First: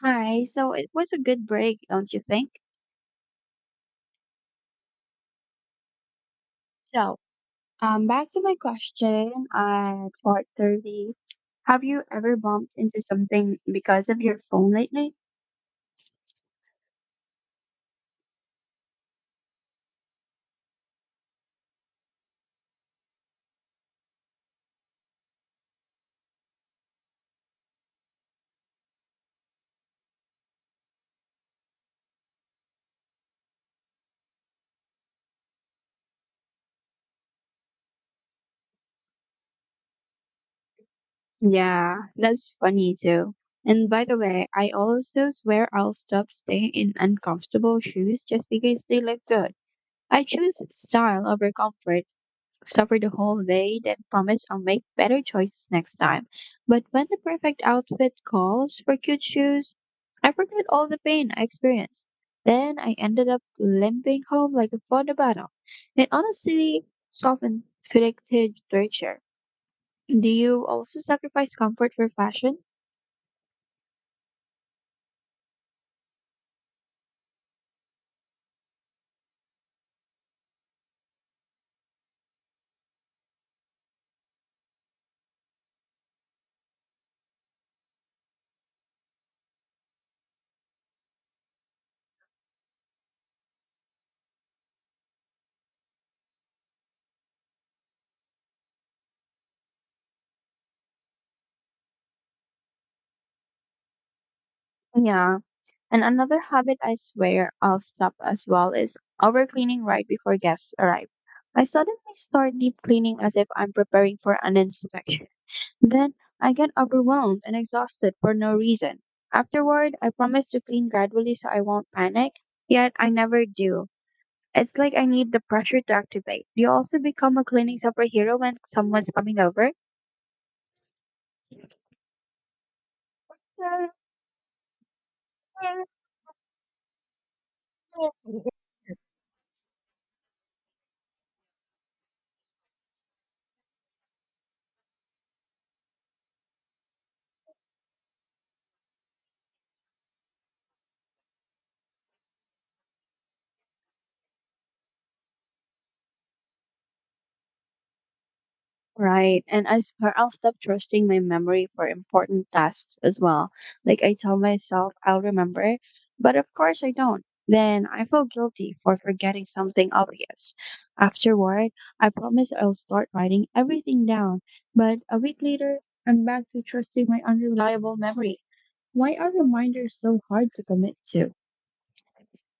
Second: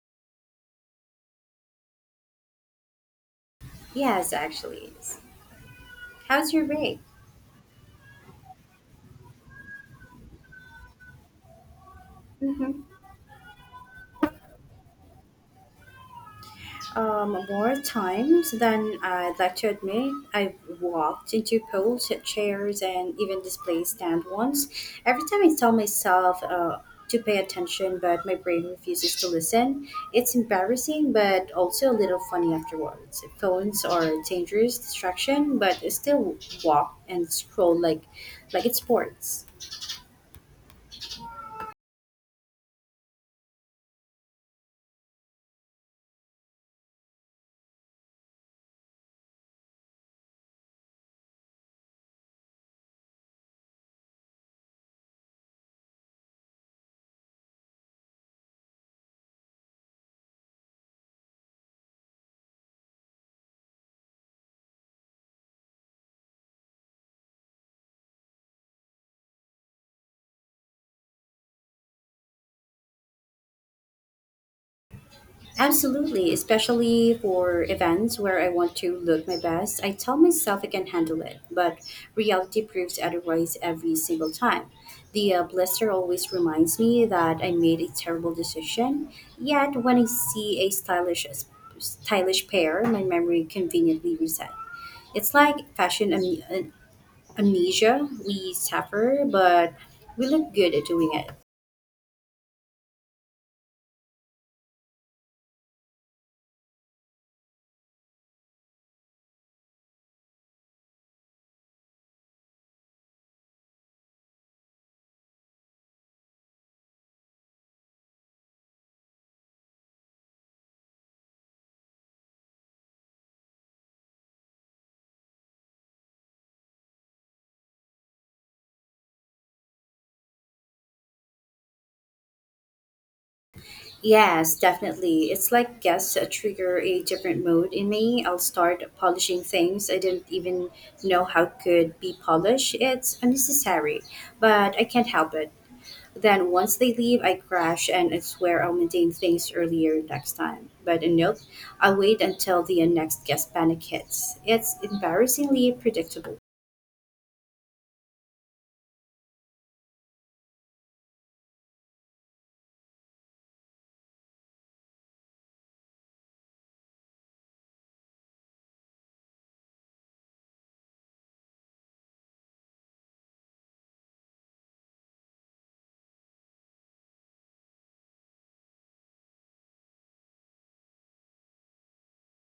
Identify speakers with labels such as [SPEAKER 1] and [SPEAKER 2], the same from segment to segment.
[SPEAKER 1] Hi, so it was a good break, don't you think?
[SPEAKER 2] Yes, actually. How's your break?
[SPEAKER 1] So, Back to my question at part 30. Have you ever bumped
[SPEAKER 2] hmm
[SPEAKER 1] into something because of your phone lately?
[SPEAKER 2] More times than I'd like to admit, I've walked into pools, chairs, and even display stand once. Every time I tell myself to pay attention, but my brain refuses to listen. It's embarrassing, but also a little funny afterwards. Phones are a dangerous distraction, but I still walk and scroll like it's sports.
[SPEAKER 1] Yeah, that's funny too. And by the way, I also swear I'll stop staying in uncomfortable shoes just because they look good. I choose style over comfort. Suffered the whole day, then promised I'll make better choices next time. But when the perfect outfit calls for cute shoes, I forgot all the pain I experienced. Then I ended up limping home like a fought a battle. It honestly softened predicted torture. Do you also sacrifice comfort for fashion?
[SPEAKER 2] Absolutely, especially for events where I want to look my best. I tell myself I can handle it, but reality proves otherwise every single time. The blister always reminds me that I made a terrible decision. Yet when I see a stylish pair, my memory conveniently resets. It's like fashion amnesia. We suffer, but we look good at doing it.
[SPEAKER 1] Yeah. And another habit I swear I'll stop as well is overcleaning right before guests arrive. I suddenly start deep cleaning as if I'm preparing for an inspection. Then I get overwhelmed and exhausted for no reason. Afterward, I promise to clean gradually so I won't panic, yet I never do. It's like I need the pressure to activate. Do you also become a cleaning superhero when someone's coming over?
[SPEAKER 2] Yes, definitely. It's like guests that trigger a different mode in me. I'll start polishing things I didn't even know how could be polished. It's unnecessary, but I can't help it. Then once they leave, I crash and I swear I'll maintain things earlier next time. But a nope, I'll wait until the next guest panic hits. It's embarrassingly predictable.
[SPEAKER 1] Right. And I swear I'll stop trusting my memory for important tasks as well. Like I tell myself I'll remember, but of course I don't. Then I feel guilty for forgetting something obvious. Afterward, I promise I'll start writing everything down. But a week later, I'm back to trusting my unreliable memory. Why are reminders so hard to commit to?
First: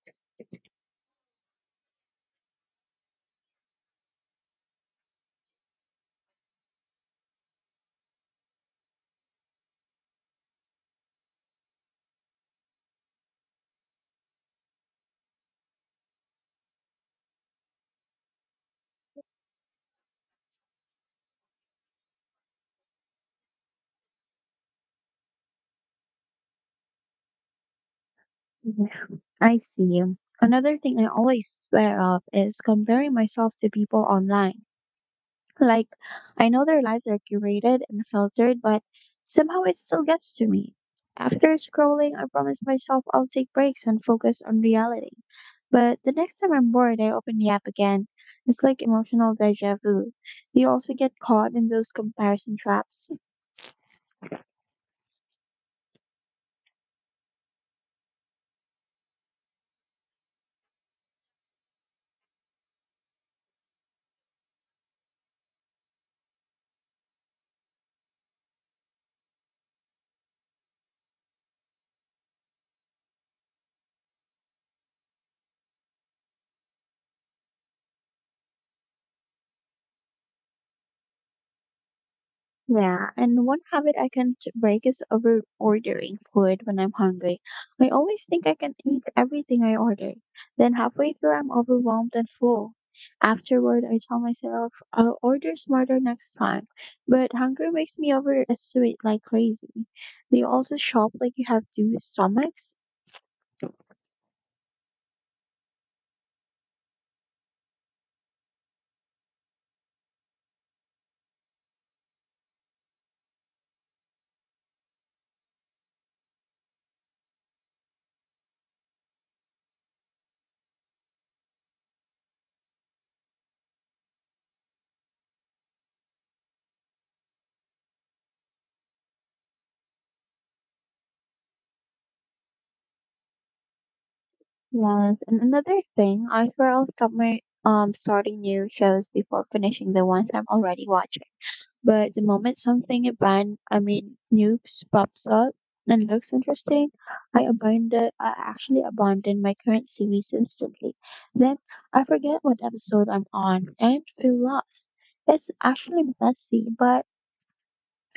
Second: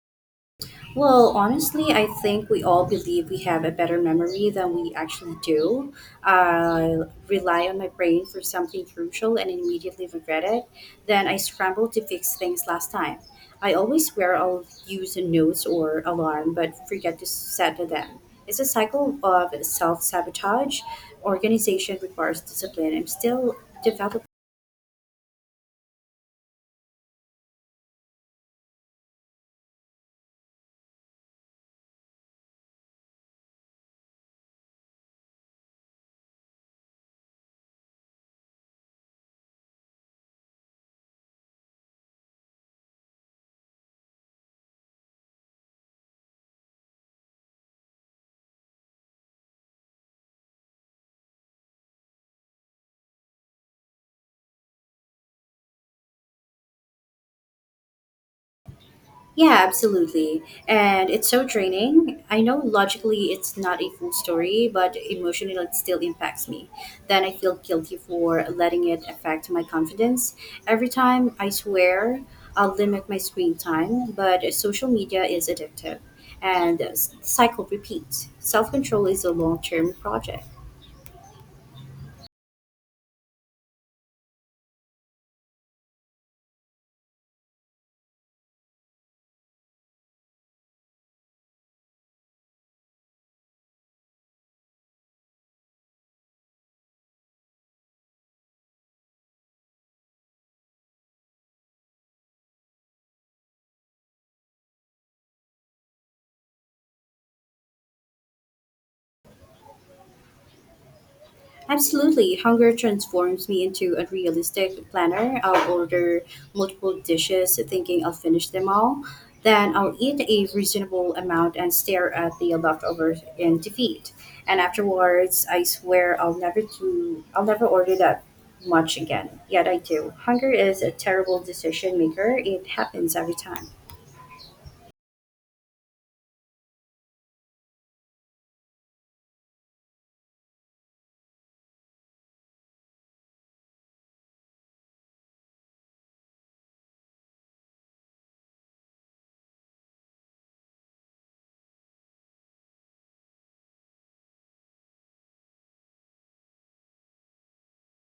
[SPEAKER 2] Well, honestly, I think we all believe we have a better memory than we actually do. I rely on my brain for something crucial and immediately regret it. Then I scramble to fix things last time. I always swear I'll use a notes or alarm, but forget to set them. It's a cycle of self sabotage. Organization requires discipline. I'm still developing.
[SPEAKER 1] Mhm. I see. Another thing I always swear off is comparing myself to people online. Like, I know their lives are curated and filtered, but somehow it still gets to me. After scrolling, I promise myself I'll take breaks and focus on reality. But the next time I'm bored, I open the app again. It's like emotional deja vu. Do you also get caught in those comparison traps?
[SPEAKER 2] Yeah, absolutely. And it's so draining. I know logically it's not a full story, but emotionally it still impacts me. Then I feel guilty for letting it affect my confidence. Every time I swear I'll limit my screen time, but social media is addictive and the cycle repeats. Self control is a long term project.
[SPEAKER 1] Yeah, and one habit I can't break is over ordering food when I'm hungry. I always think I can eat everything I order. Then halfway through, I'm overwhelmed and full. Afterward, I tell myself I'll order smarter next time. But hunger wakes me overestimate like crazy. Do you also shop like you have two stomachs?
[SPEAKER 2] Absolutely, hunger transforms me into a realistic planner. I'll order multiple dishes thinking I'll finish them all. Then I'll eat a reasonable amount and stare at the leftovers in defeat. And afterwards, I swear I'll never do I'll never order that much again. Yet I do. Hunger is a terrible decision maker. It happens every time.
[SPEAKER 1] Yes, and another thing, I swear I'll stop my starting new shows before finishing the ones I'm already watching. But the moment something a band, I mean, Snoops pops up and looks interesting, I actually abandon my current series instantly. Then I forget what episode I'm on and feel lost. It's actually messy, but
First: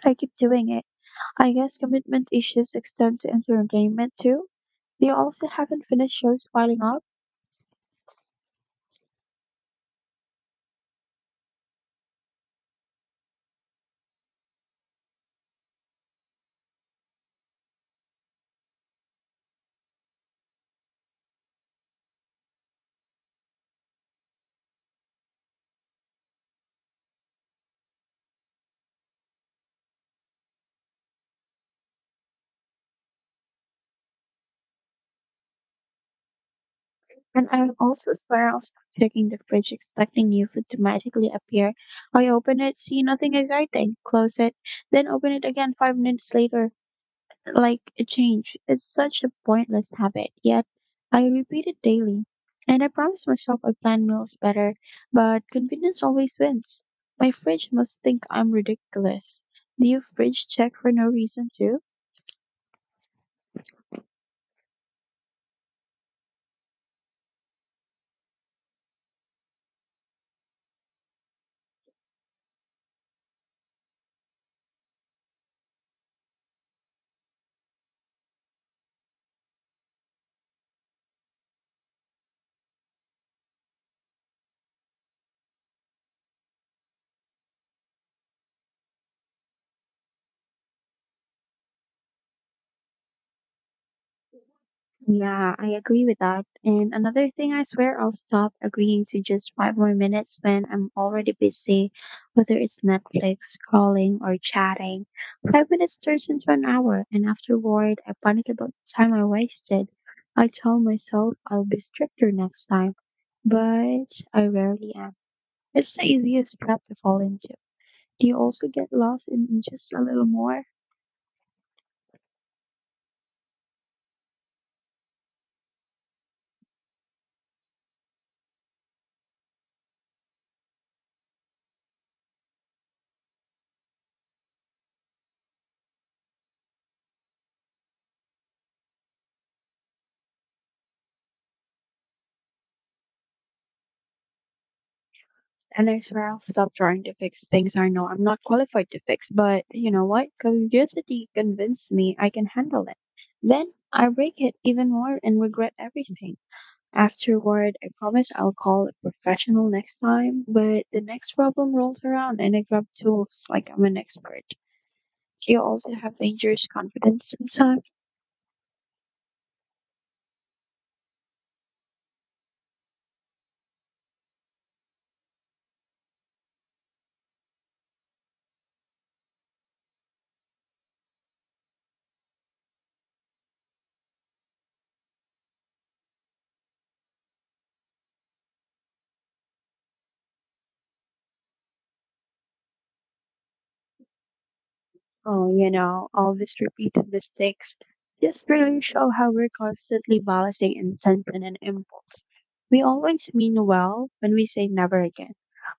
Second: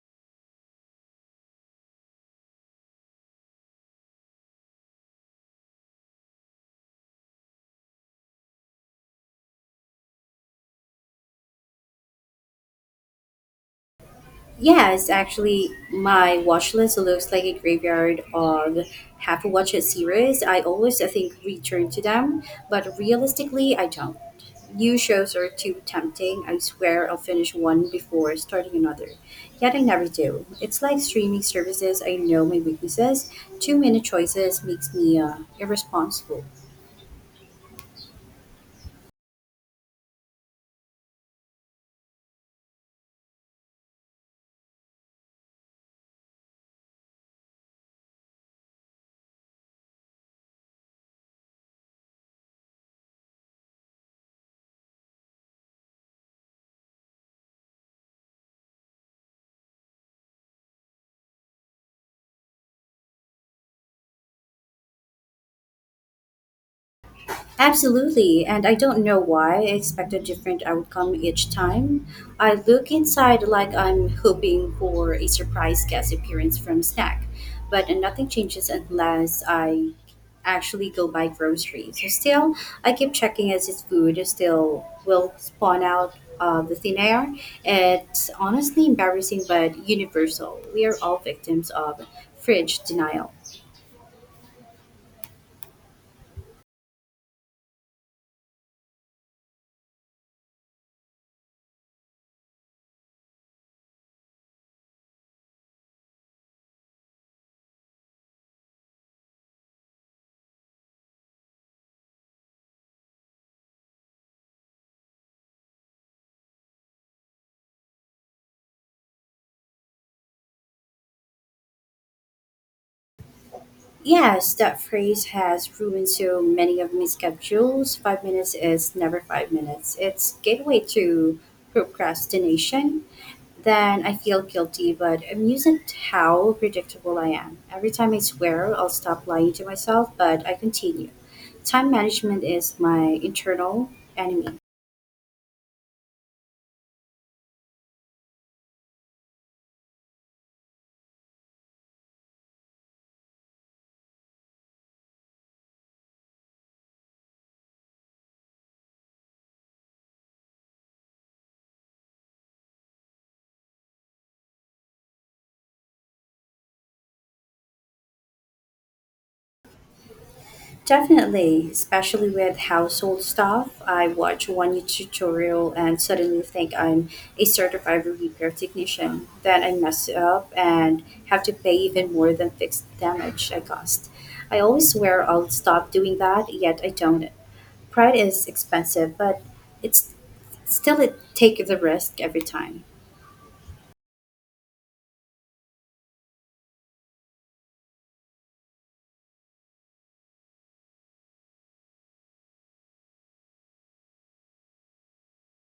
[SPEAKER 1] I keep doing it. I guess commitment issues extend to entertainment too. They also haven't finished shows piling up.
[SPEAKER 2] Yeah, it's actually my watch list looks like a graveyard of half watched series. I always, I think, return to them, but realistically, I don't. New shows are too tempting. I swear I'll finish one before starting another. Yet I never do. It's like streaming services. I know my weaknesses. Too many choices makes me irresponsible.
[SPEAKER 1] And I'll also swear I'll stop checking the fridge expecting new food to magically appear. I open it, see nothing exciting, close it, then open it again five minutes later, like a change. It's such a pointless habit, yet I repeat it daily. And I promise myself I plan meals better, but convenience always wins. My fridge must think I'm ridiculous. Do you fridge check for no reason too?
[SPEAKER 2] Absolutely, and I don't know why I expect a different outcome each time. I look inside like I'm hoping for a surprise guest appearance from Snack, but nothing changes unless I actually go buy groceries. So still, I keep checking as if food still will spawn out of the thin air. It's honestly embarrassing but universal. We are all victims of fridge denial.
[SPEAKER 1] Yeah, I agree with that. And another thing, I swear I'll stop agreeing to just five more minutes when I'm already busy, whether it's Netflix, scrolling, or chatting. Five minutes turns into an hour, and afterward, I panic about the time I wasted. I tell myself I'll be stricter next time, but I rarely am. It's the easiest trap to fall into. Do you also get lost in just a little more?
[SPEAKER 2] Yes, that phrase has ruined so many of my schedules. 5 minutes is never 5 minutes. It's gateway to procrastination. Then I feel guilty, but amusing how predictable I am. Every time I swear I'll stop lying to myself, but I continue. Time management is my internal enemy.
[SPEAKER 1] And I swear I'll stop trying to fix things I know I'm not qualified to fix. But you know what? Curiosity convinced me I can handle it. Then I break it even more and regret everything. Afterward, I promise I'll call a professional next time, but the next problem rolls around and I grab tools like I'm an expert. Do you also have dangerous confidence sometimes?
[SPEAKER 2] Definitely, especially with household stuff. I watch one YouTube tutorial and suddenly think I'm a certified repair technician. Then I mess up and have to pay even more than fixed damage I caused. I always swear I'll stop doing that, yet I don't. Pride is expensive, but it's still it take the risk every time.
[SPEAKER 1] Oh, you know, all these repeated mistakes just really show how we're constantly balancing intention and impulse. We always mean well when we say never again,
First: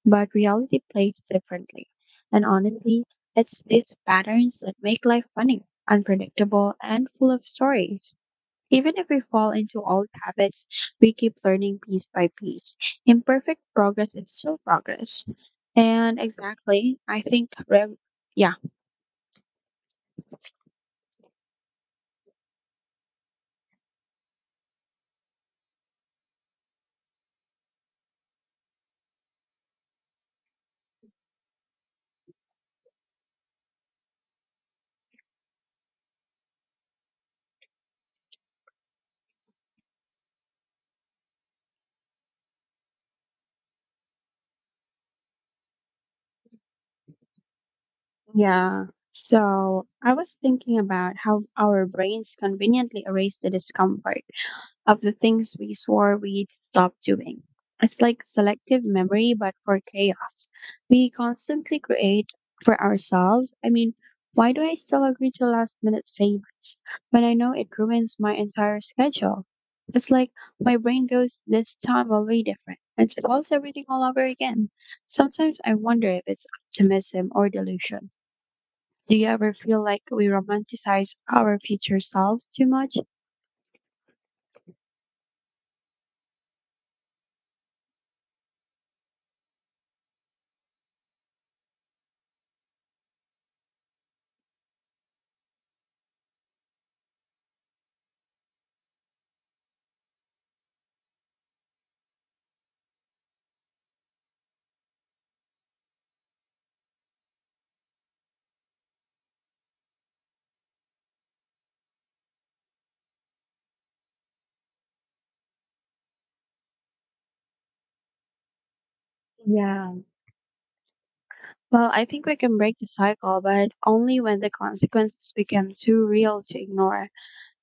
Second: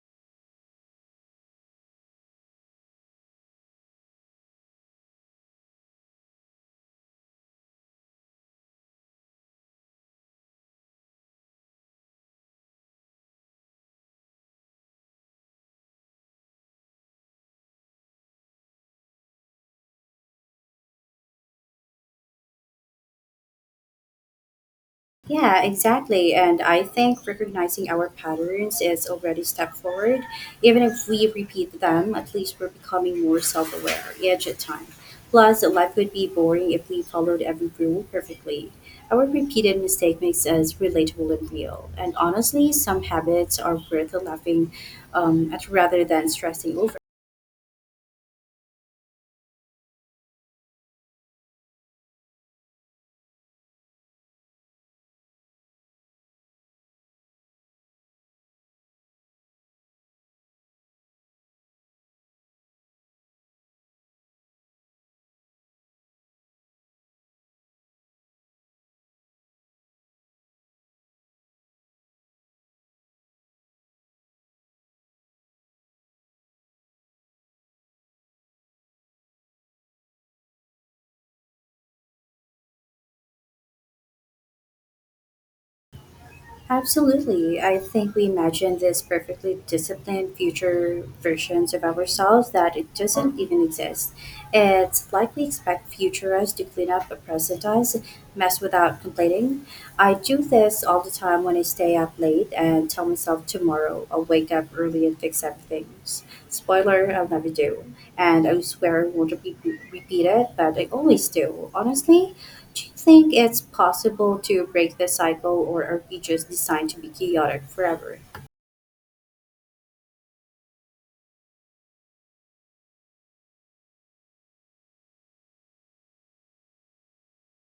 [SPEAKER 1] but reality plays differently. And honestly, it's these patterns that make life funny, unpredictable, and full of stories. Even if we fall into old habits, we keep learning piece by piece. Imperfect progress is still progress. And exactly, I think, rev- Yeah.
[SPEAKER 2] Yeah, exactly. And I think recognizing our patterns is already a step forward. Even if we repeat them, at least we're becoming more self aware each time. Plus, life would be boring if we followed every rule perfectly. Our repeated mistake makes us relatable and real. And honestly, some habits are worth laughing at rather than stressing over.
[SPEAKER 1] Yeah. So I was thinking about how our brains conveniently erase the discomfort of the things we swore we'd stop doing. It's like selective memory, but for chaos. We constantly create for ourselves. I mean, why do I still agree to last minute favors when I know it ruins my entire schedule? It's like my brain goes, this time will be different, and spoils everything all over again. Sometimes I wonder if it's optimism or delusion. Do you ever feel like we romanticize our future selves too much?
[SPEAKER 2] Absolutely. I think we imagine this perfectly disciplined future versions of ourselves that it doesn't even exist. It's like we expect future us to clean up a present us mess without complaining. I do this all the time when I stay up late and tell myself tomorrow I'll wake up early and fix everything. Spoiler, I'll never do. And I swear I won't repeat it, but I always do. Honestly, do you think it's possible to break the cycle, or are we just designed to be chaotic forever?
[SPEAKER 1] Yeah. Well, I think we can break the cycle, but only when the consequences become too real to ignore.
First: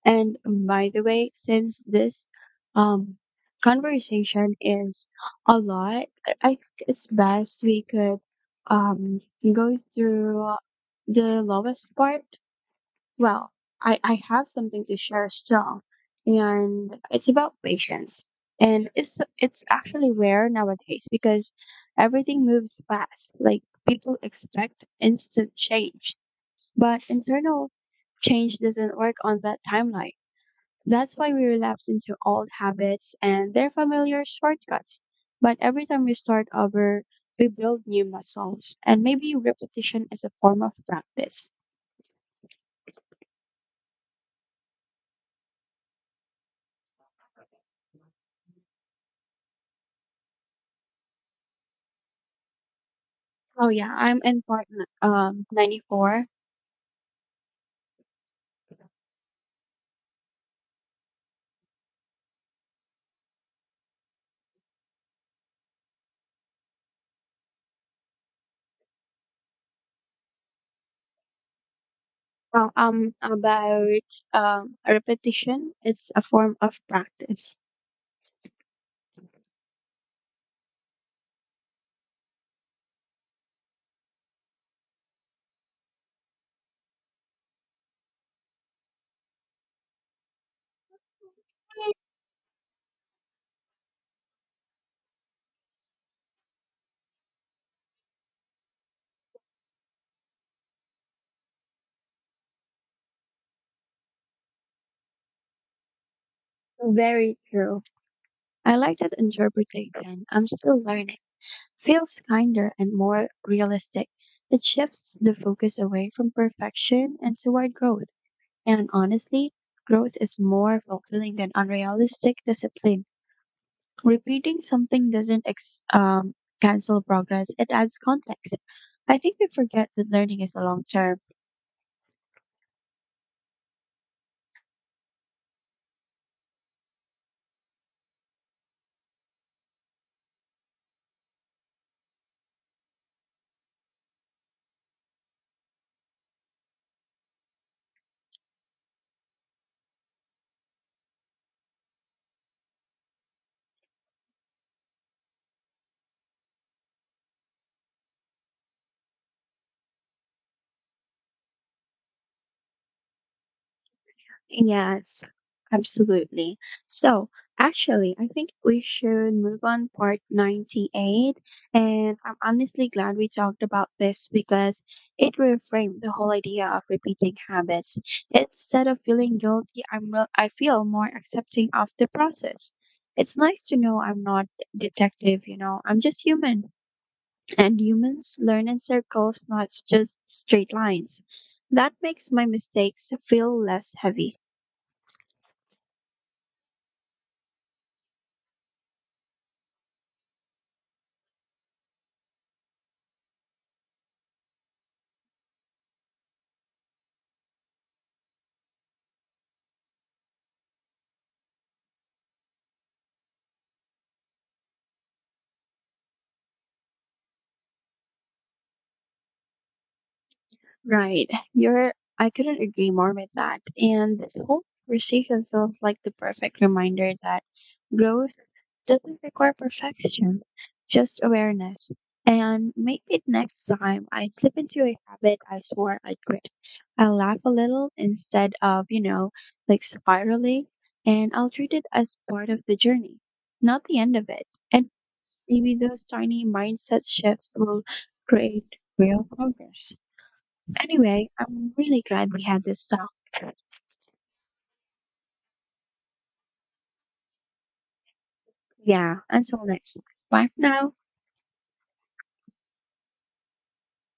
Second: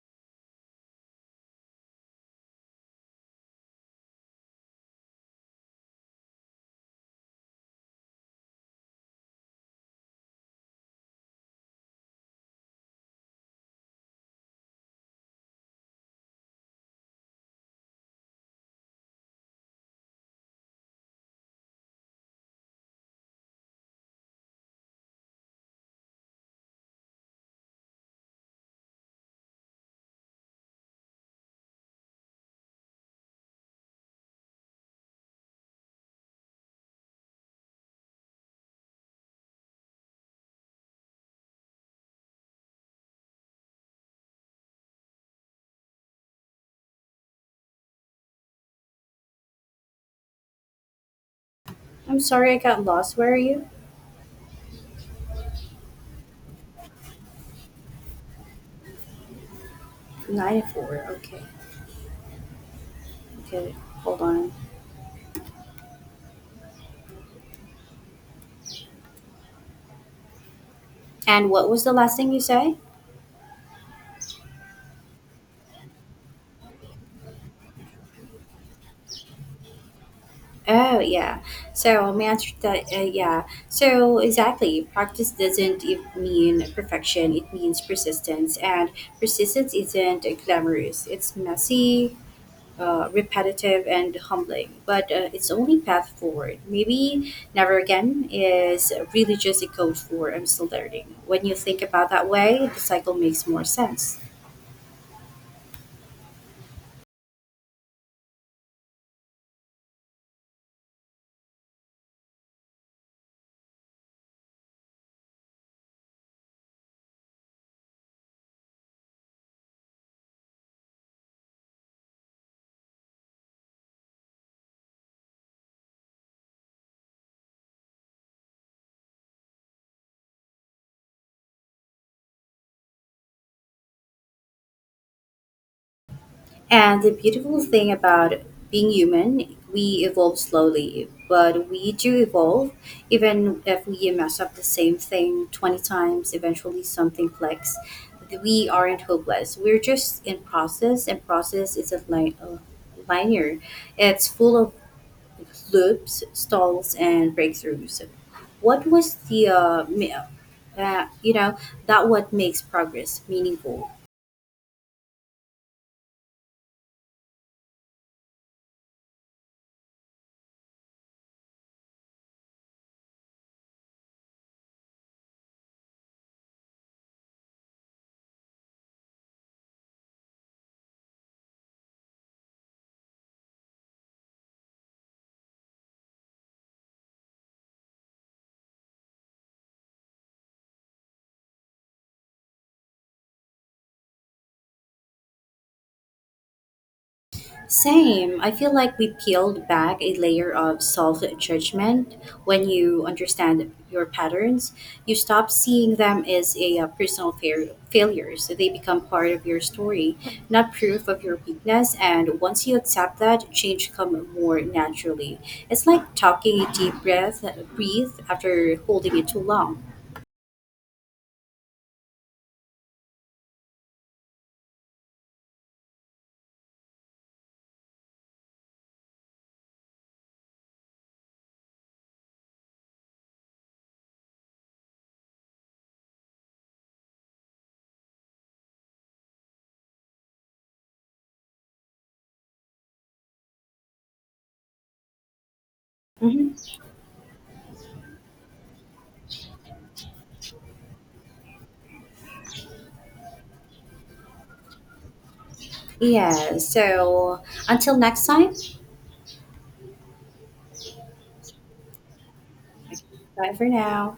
[SPEAKER 1] And by the way, since this um, conversation is a lot, I think it's best we could um, go through the lowest part. Well, I have something to share still, and it's about patience. And it's actually rare nowadays because everything moves fast. Like people expect instant change, but internal change doesn't work on that timeline. That's why we relapse into old habits and their familiar shortcuts. But every time we start over, we build new muscles, and maybe repetition is a form of practice.
[SPEAKER 2] I'm sorry I got lost. Where are you?
[SPEAKER 1] Oh yeah, I'm in part 94.
[SPEAKER 2] 94. Okay. Okay. Hold on. And what was the last thing you say?
[SPEAKER 1] About repetition. It's a form of practice.
[SPEAKER 2] Oh, yeah. So, my answer to that, yeah. So, exactly. Practice doesn't mean perfection, it means persistence. And persistence isn't glamorous, it's messy, repetitive and humbling, but it's only path forward. Maybe never again is really just a code for I'm still learning. When you think about that way, the cycle makes more sense.
[SPEAKER 1] Very true. I like that interpretation. I'm still learning. Feels kinder and more realistic. It shifts the focus away from perfection and toward growth. And honestly, growth is more fulfilling than unrealistic discipline. Repeating something doesn't cancel progress, it adds context. I think we forget that learning is a long term.
[SPEAKER 2] And the beautiful thing about being human, we evolve slowly, but we do evolve. Even if we mess up the same thing 20 times, eventually something clicks. We aren't hopeless. We're just in process, and process isn't like, linear. It's full of loops, stalls, and breakthroughs. What was the, uh, you know, that what makes progress meaningful?
[SPEAKER 1] Yes, absolutely. So, actually, I think we should move on part 98. And I'm honestly glad we talked about this because it reframed the whole idea of repeating habits. Instead of feeling guilty, I feel more accepting of the process. It's nice to know I'm not detective, you know, I'm just human. And humans learn in circles, not just straight lines. That makes my mistakes feel less heavy.
[SPEAKER 2] Same. I feel like we peeled back a layer of self judgment when you understand your patterns. You stop seeing them as a personal failures. So they become part of your story, not proof of your weakness. And once you accept that, change come more naturally. It's like talking a deep breath, breathe after holding it too long.
[SPEAKER 1] Right. You're I couldn't agree more with that. And this whole conversation feels like the perfect reminder that growth doesn't require perfection, just awareness. And maybe next time I slip into a habit I swore I'd quit. I'll laugh a little instead of, you know, like spiraling, and I'll treat it as part of the journey, not the end of it. And maybe those tiny
[SPEAKER 2] Hmm.
[SPEAKER 1] mindset shifts will create real progress. Anyway, I'm really glad we had this talk.
[SPEAKER 2] Yeah. So until next time,
[SPEAKER 1] Yeah, until next time. Bye for now.
[SPEAKER 2] bye for now.